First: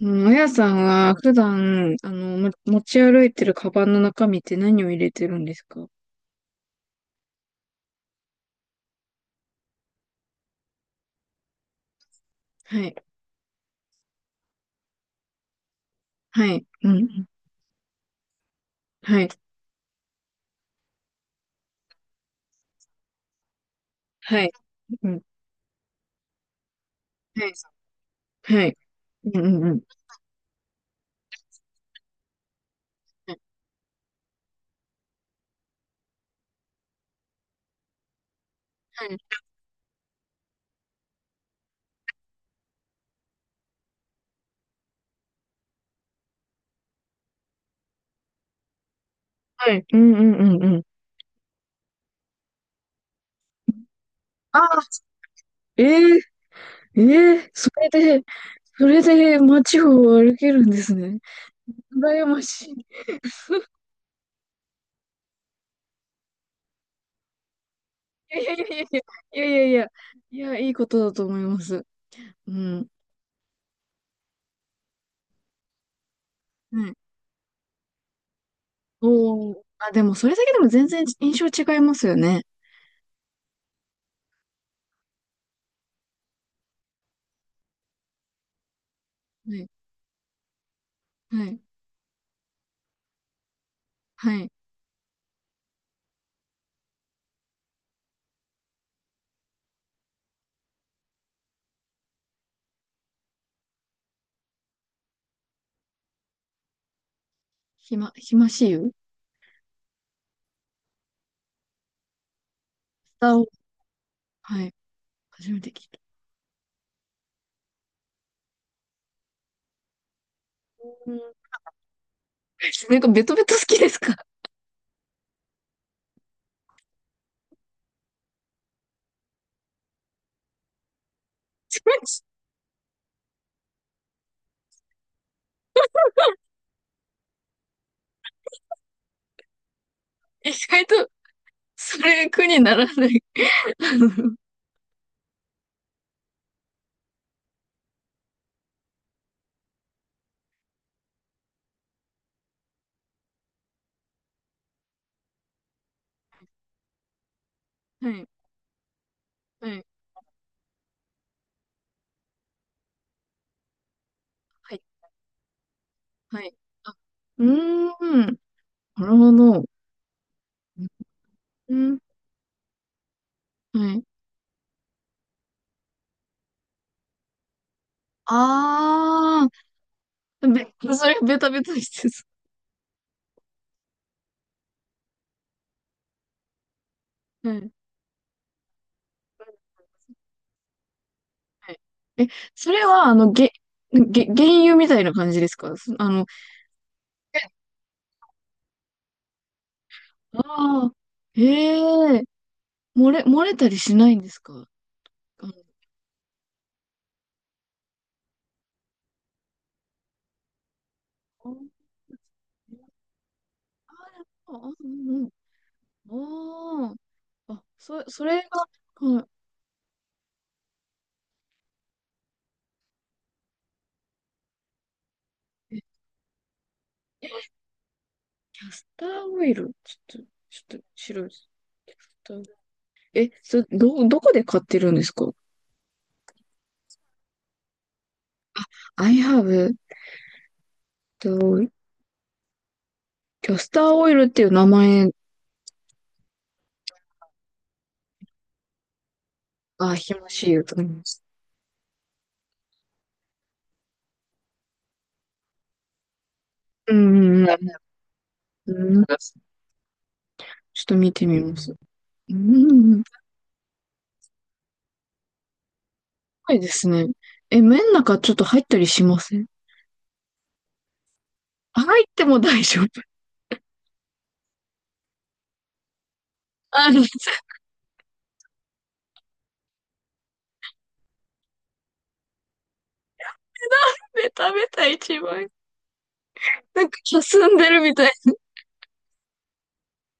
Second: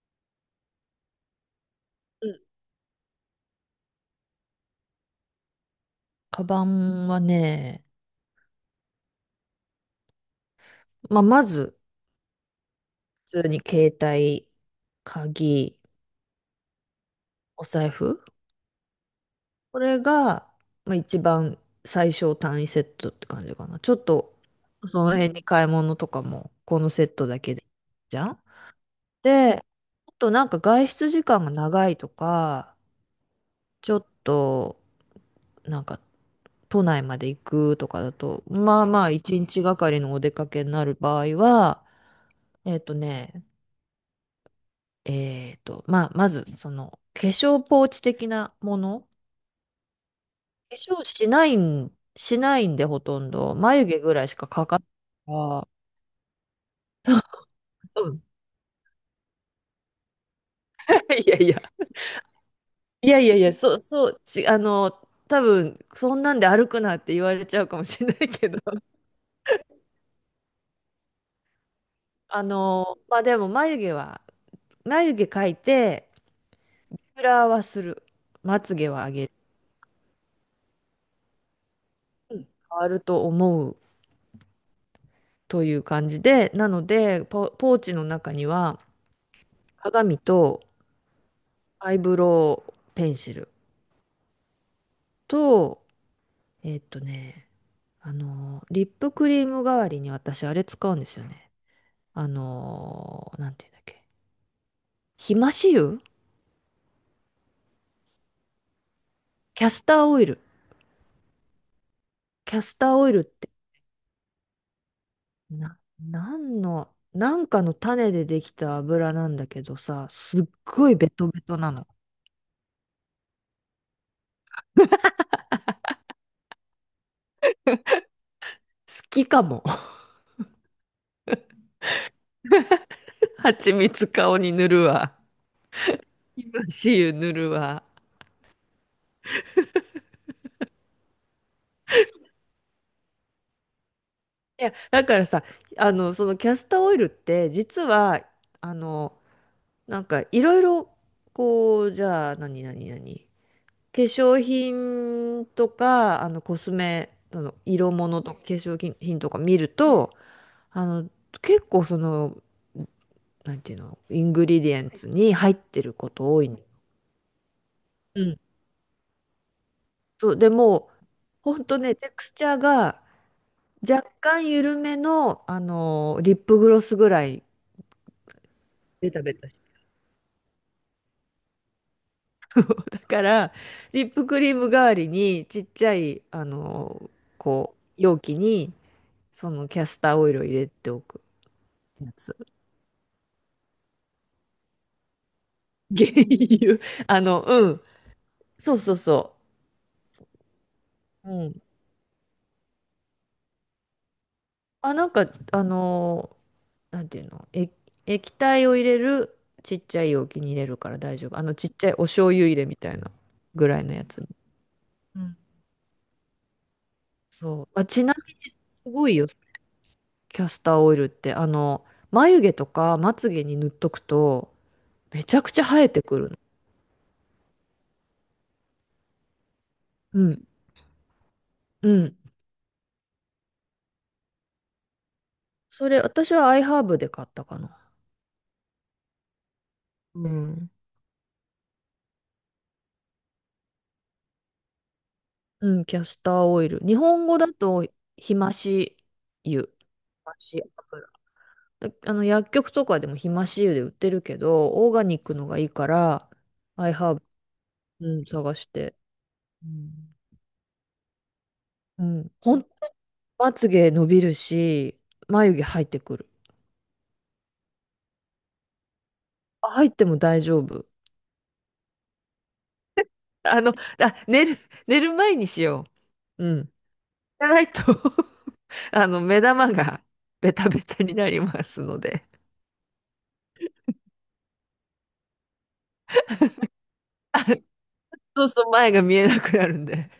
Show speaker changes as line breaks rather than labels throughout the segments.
うん。あやさんは普段、
うん。
持ち歩いてるカバンの中身って何を入れてるんですか？
カバンはね、まあ、まず、
はい。
普通に携帯、鍵、
はい。うん。うん。
お財布。
はい。
これが、まあ、一番最小単位セットって感じかな。ちょっと、
はい。
そ
う
の
ん。
辺に買い物とかも、このセットだ
はい。
けで、じゃん。
はい。うん、
で、
うん、うん。
あとなんか外出時間が長いとか、ちょっと、なんか、都内まで行くとかだと、まあま
は
あ、
い。
一日がかりのお出かけになる場合は、えっとね、えっと、まあ、まず、その、化粧ポーチ的なもの。
はい。うん、うん、うん、
化
うん。
粧しないん、しないんで、ほとんど。眉毛ぐらいしか
あ
か
あ、
かああ
ええええ、
ー、う
で、
ん。
それで街を歩けるんですね。
いやいや。
羨ましい。
いやいや いや、そう、そう、ち、あの、多分、そんなんで歩くなって言われちゃうかもしれない
い
け
やい
ど。
やいやい やいやいやいやいや、いいことだと思います。
あ
うん。
の、まあでも、眉毛は、眉毛描いて、
はい。
フラはする。まつげは上げる。
おー。あ、でもそれだけでも全然印象違いますよね。
変わると思うという感じで、なので、ポーチの中には、
はい、
鏡と、
はい、
アイブロウペンシル
はい。
と、えっとね、あの、リップクリーム代わりに私あれ使うんですよね。あの、なんていうんだっけ。ひまし油
ひましゆス
キャスターオイル。キャスターオイルっ
ターを、
て、
はい。初めて聞いた。
なんの、なんかの種でできた油なんだけどさ、すっごい
う
ベ
ん。
トベトなの。
なんかベトベト好きですか？
好きかも。蜂蜜顔に塗るわ。ひまし油塗るわ。
意外と、それ苦にならない。あの
いや、だからさ、あの、そのキャスターオイルって、実は、あの、なんかいろいろこうじゃあ何何何化粧品とかあのコスメその色
は
物
い、
とか化粧品品とか見
は
る
い、
とあの結構そのなんていうのイングリディ
はい、
エンツに入ってること
は
多い
い。
の。
あ、う
う
ーん。
ん。
なるほど。
そうでもうほん
う
とね
ん、
テクスチャーが
はい。
若干緩めの、あのリップグロスぐらいベタベ
あ
タ
ー、べ、それベタベタしてそ
だから、リップクリーム代わりに、ちっちゃい、あの、
う。はい。
こう、容器に、そのキャスターオイルを入れておく
はい。
や
え、
つ。
それは、げ、げ、原油みたいな感じですか？そ、
原油。あ
え、
の、うん。そうそうそ
ああ、
う。うん。
え、え、漏れたりしないんですか？
あ、なんか、
あの、
あの、なんていうの、え、液体を入れる、ちっちゃい容器に入れるから大丈夫。あ
あ
の、ちっちゃいお醤油入れみたいなぐらいのやつ。
あ、うん、
う
うん。
ん。
ああ、あ、
そう。あ、ち
そ、
な
そ
みに
れが、
すごいよ、
は
キャスターオイルって。あの、眉毛とかまつげに塗っとくと、めちゃくちゃ
い。え、
生えてくるの。
キャスターオイル。ちょっと、
うん。
ちょっと、白いです。
う
キャス
ん。
ターオイル。え、そ、ど、どこで買ってるんですか
それ、私はアイハーブで買ったかな。
?I have、
うん。
と、キャスターオイルっていう名前
うん、キャスターオイル。日本語だと、ひまし油。ひ
がひま
ま
し
し
いと思いま
油
す。
だあの、薬局とかでもひまし油で売ってるけど、オーガニックのがいいから、アイ
う
ハー
ん、うん、
ブ、うん、探して。
うん。ち
うん。
ょっと見てみます。
うん。
う
本当
ん、
に
うん。す
まつげ伸びるし、眉毛入ってくる。
ごいですね。え、麺の中ちょっと入ったりしません？
あ入っても大丈夫。
入っても大丈夫。
あの、あ、寝る前にしよう。うん。
あ、水
じゃないとあの、目玉が ベタベタになりますので。
で食べた一番。なんか、
あ
霞んでるみたい。
そうそう、前が見えなくなるんで。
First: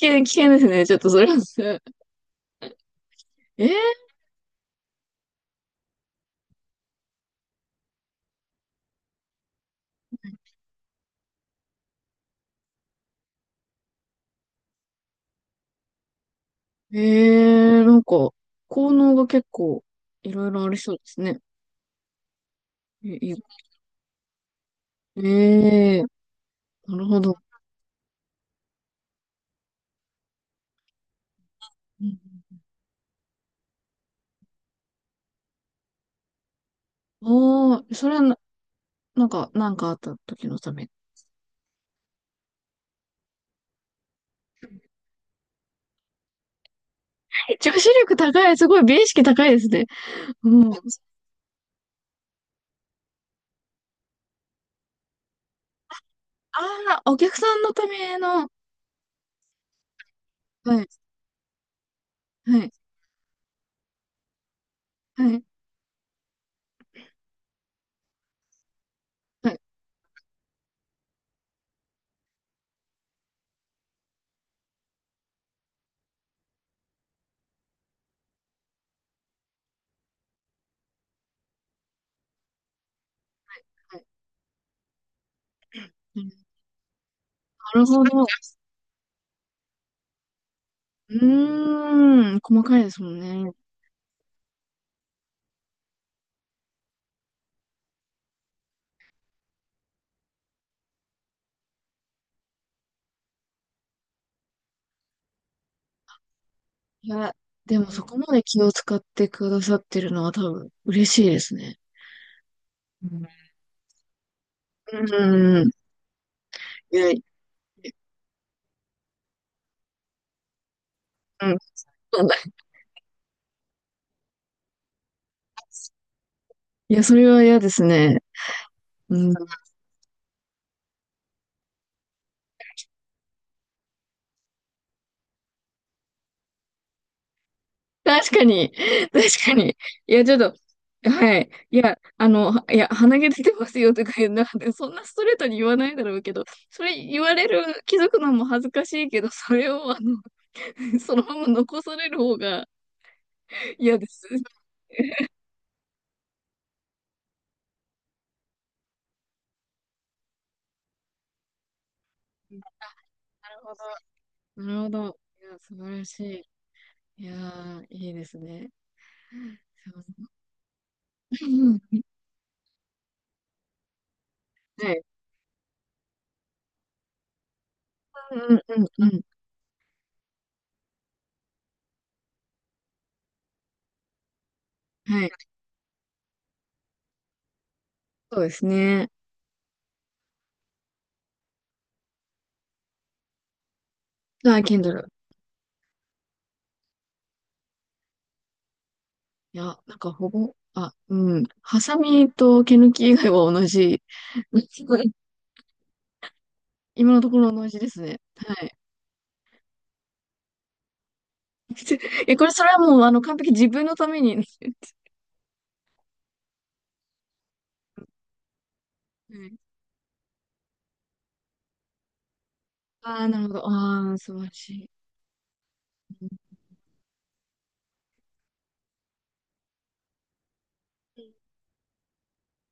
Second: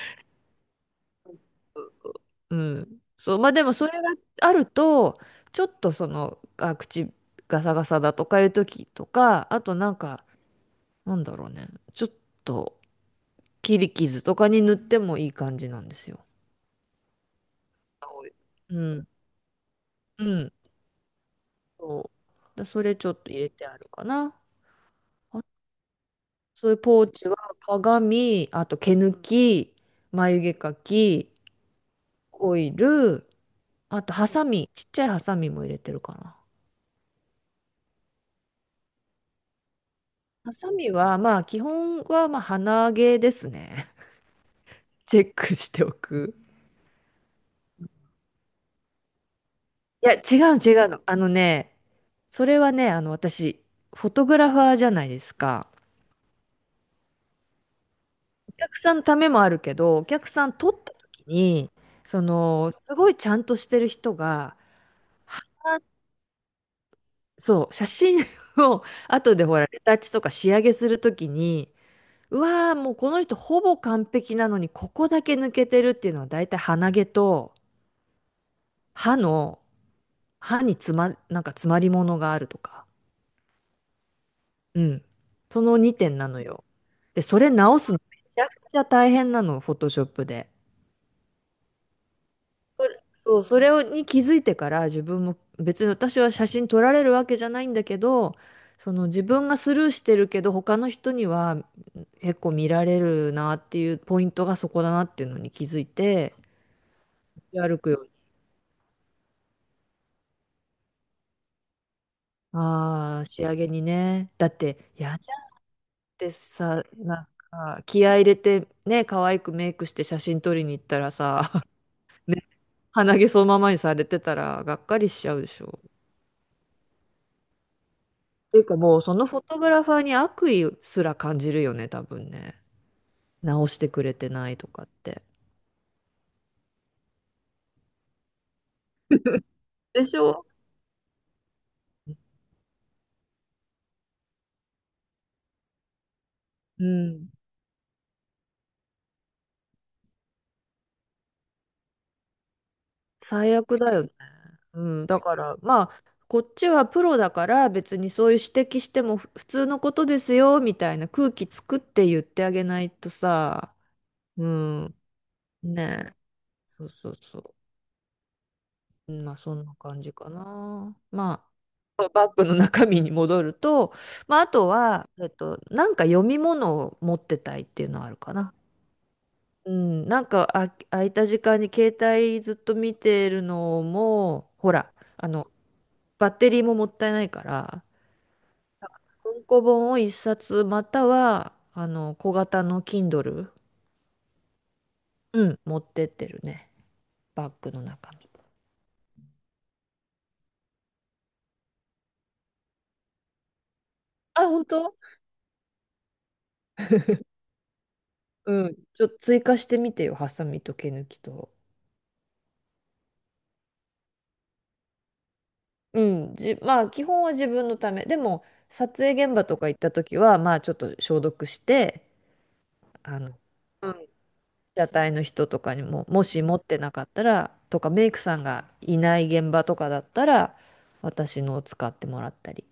危険ですね。ちょっとそれは。
そうそう。うん。そう、まあでもそれ
え
があると、ちょっとその、あ、口ガサガサだとかいう時とか、あとなんか、なんだろうね、ちょっと切り傷とかに塗ってもいい感じなんですよ。
えー、なん
青
か、
いう
効
ん。
能が結構、
う
いろい
ん。
ろありそうですね。
そう。だ、それちょ
え、
っと入
い、
れてあるかな。
ええ
そういう
ー、な
ポ
る
ー
ほ
チ
ど。
は鏡、あと毛抜き、眉毛描き、オイル、あとハサミ、ちっちゃいハサミも入れてるかな。
ああー、それはな、なんか、あった時
ハ
の
サ
ため。
ミはまあ基本はまあ鼻毛ですね。チェックしておく。
女子力高い、すごい美意識高いですね。
いや、違
う
うの
ん。あ
違うの。あのね、それはね、あの私、フォトグラファーじゃないですか。
あ、お客さんのための、
お客さんのためもあるけど、お客さん撮っ
はい、
た時に、そ
はい、
の、すごいちゃんとしてる人が、
はい、
はそう、写真を後で
は
ほ
い、
ら、レタッチとか仕上げする時に、うわー、もうこの人ほぼ完璧なのに、ここだけ抜けてるっていうのは大体鼻毛と歯の、歯につま、なんか詰まり物があるとか。
はい。
うん。その2点なの
な
よ。で、それ直
る
すの
ほ
め
ど。
ちゃくちゃ大変なの、フォトショップで。
うーん、細かいですもんね。
それに気づいてから自分も別に私は写真撮られるわけじゃないんだけど、その自分がスルーしてるけど他の人には結構見られるなっていうポイントがそこだなっていうのに気づいて、
いや、で
歩
もそ
く
こまで気を使ってくださってるのは多分嬉しいですね。
ああ、
う
仕上げにね。だって、
ん、
嫌じゃんっ
うん。
てさ、
いや、
なんか、気合い入れて、ね、可愛くメイクして写真撮りに行ったら
うん。
さ、
そう だ、
ね、鼻毛そのままにされてたら、がっかりしちゃうでしょ。
いや、それは嫌ですね。
っていうかもう、そ
う
の
ん。
フォトグラファーに悪意すら感じるよね、多分ね。直してくれてないとかって。
確かに。確かに。
で
い
し
や、ちょっ
ょ
と、はい。いや、はいや、鼻毛出てますよとか言う、なんで、そんなストレートに言わないだろうけど、そ
う
れ言
ん。
われる、気づくのも恥ずかしいけど、それを、そのまま残される方が
最悪だ
嫌
よ
で
ね。
す。
うん、だからまあこっちはプロだから別にそういう指摘しても普通のことですよみたいな空気作って言ってあげないと
なるほ
さ、う
ど。なるほ
ん、
ど。いや、素晴ら
ねえ、
し
そうそう
い。いや
そう、
ー、いいですね。
うんまあそんな感じかな。ま あ
う
バッグの中身に戻ると、まあ、あとは、えっと、なんか読み物を持ってたいっていうのはあるか
ん、うん、
な。
はい。うん、うん、うん、うん。
うん、なんかあ空いた時間に携帯ずっと見てるのもほら
は
あ
い。
のバッテリーももったいないから
そうですね。
文庫本を一冊またはあの小型の Kindle、
あ、Kindle。
うん、持ってってるねバッグの中身
いや、なんかほぼ、あ、うん。ハサミと毛抜き以外は同じ。
あ本当
今のところ同じですね。は
う
い。
んちょっと追加してみてよハサミと毛抜きと
え、これ、それはもう、完璧自分のために。
うんじまあ基本は自分のためでも撮影現
は
場
い。
とか行った時はまあちょっと消毒して
あ
あ
あ、
の
なるほど。ああ、素晴らし
車
い。
体の人とかにも、もし持ってなかったら、とかメイクさんがいない現場とかだったら、私のを使ってもらったり。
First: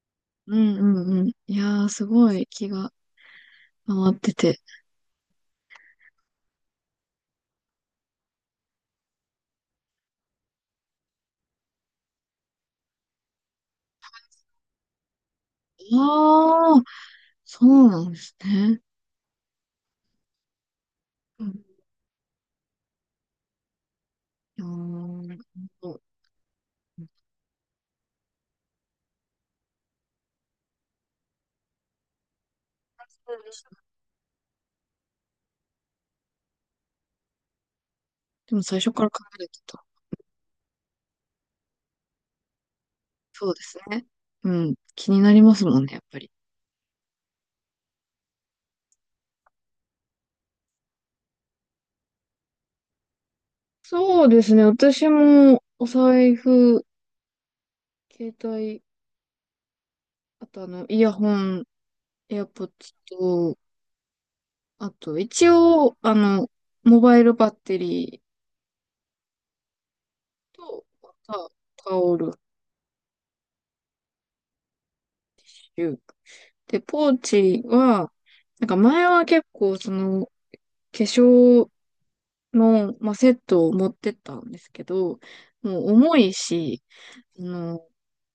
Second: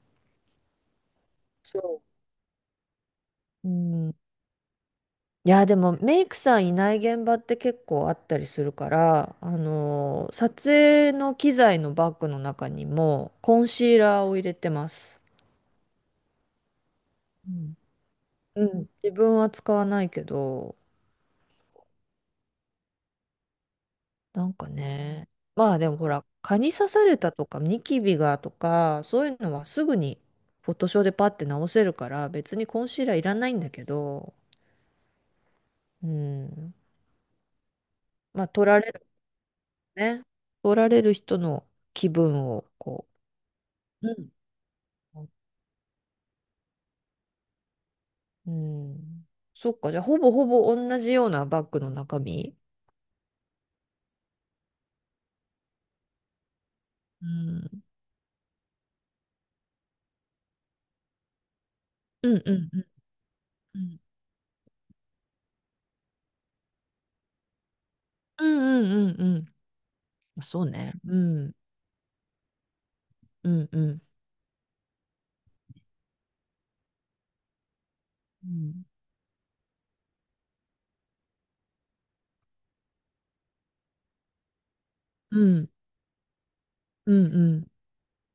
うん、うん、うん。いやー、
そ
すごい気が
う。う
回
ん。
ってて。
いや、でもメイクさんいない現場って結構あったりするから、あのー撮影の機材のバッグの中にもコンシーラーを入れてます。
ああ、
う
そ
ん
うなんです
う
ね。
ん。自分は使わないけど、
うん。い
なん
や
か
ー、
ね、
なる
まあで
ほ
も
ど。
ほら、蚊に刺されたとか、ニキビがとか、そういうのはすぐにフォトショーでパッて直せるから、別にコンシーラーいらないんだけど、うん。まあ
でも
取
最
られ
初か
る
ら考えてた。
ね。取られる人の気分をこ
そうですね。
うん。
うん。気に
うん。
なりますもんね、やっぱり。
うん。そっか、じゃあほぼほぼ同じようなバッグの中身。
そうですね。私も、お財布、
うん。
携帯、あとイヤホン、
うん
エ
う
ア
ん
ポッ
うん
ツと、
うん。
あと、一応、モバイルバッテリ
うんうんうんうん。まあ
ー
そう
と、
ね。
あ
う
と
ん。
タオル、
うんうん。
リュック。で、ポーチは、
う
なんか
ん。
前は結構、その、化粧の、まあ、セットを持ってったんですけど、
うん
もう重いし、
うんう
あ
ん
の、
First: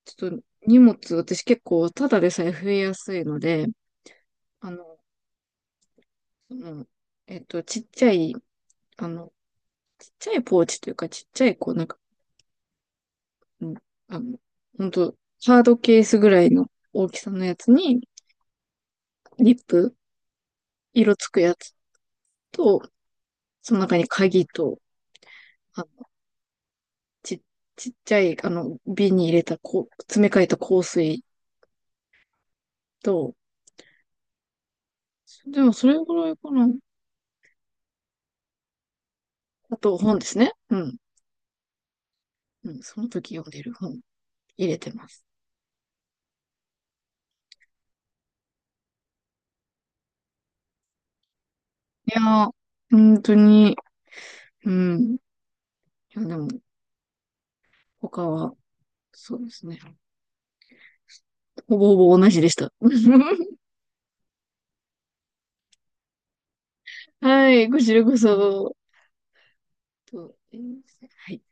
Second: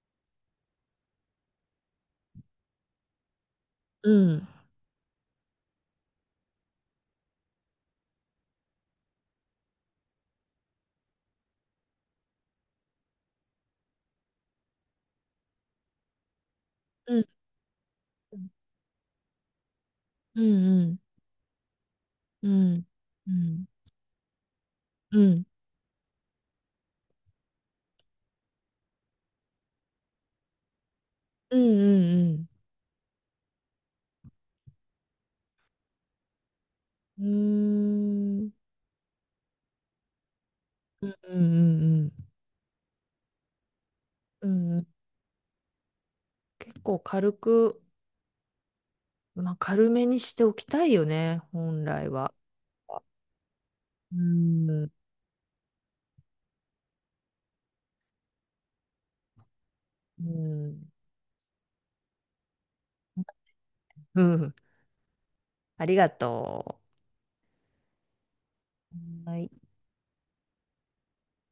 ちょっと荷物、私結構ただでさえ増えやすいので、
うん
あの、その、ちっちゃい、あの、ちっちゃいポーチというか、ちっちゃい、こう、なんか、うん、あの、ほんと、ハードケースぐらいの大
う
き
ん
さのやつに、リップ、
うんうん
色つくやつ
う
と、
んうん
その中に鍵と、
うん
あ、ち、ちっちゃい、瓶に入れた、こう、詰め替えた香水
うん
と、でもそれぐらいかな。
うんうんうーん
あと、本ですね。うん。
うんうん
うん、その時読んでる本
う
入
ん
れ
うん
てます。
結構軽く、まあ、軽めにしておきたいよね本来
い
は。
やー、本当に、
う
う
ん
ん。いや、でも、他は、そうですね。
うん
ほぼほぼ同じでした。
うんありがと
はい、こちらこそ。
う。はい
と、はい。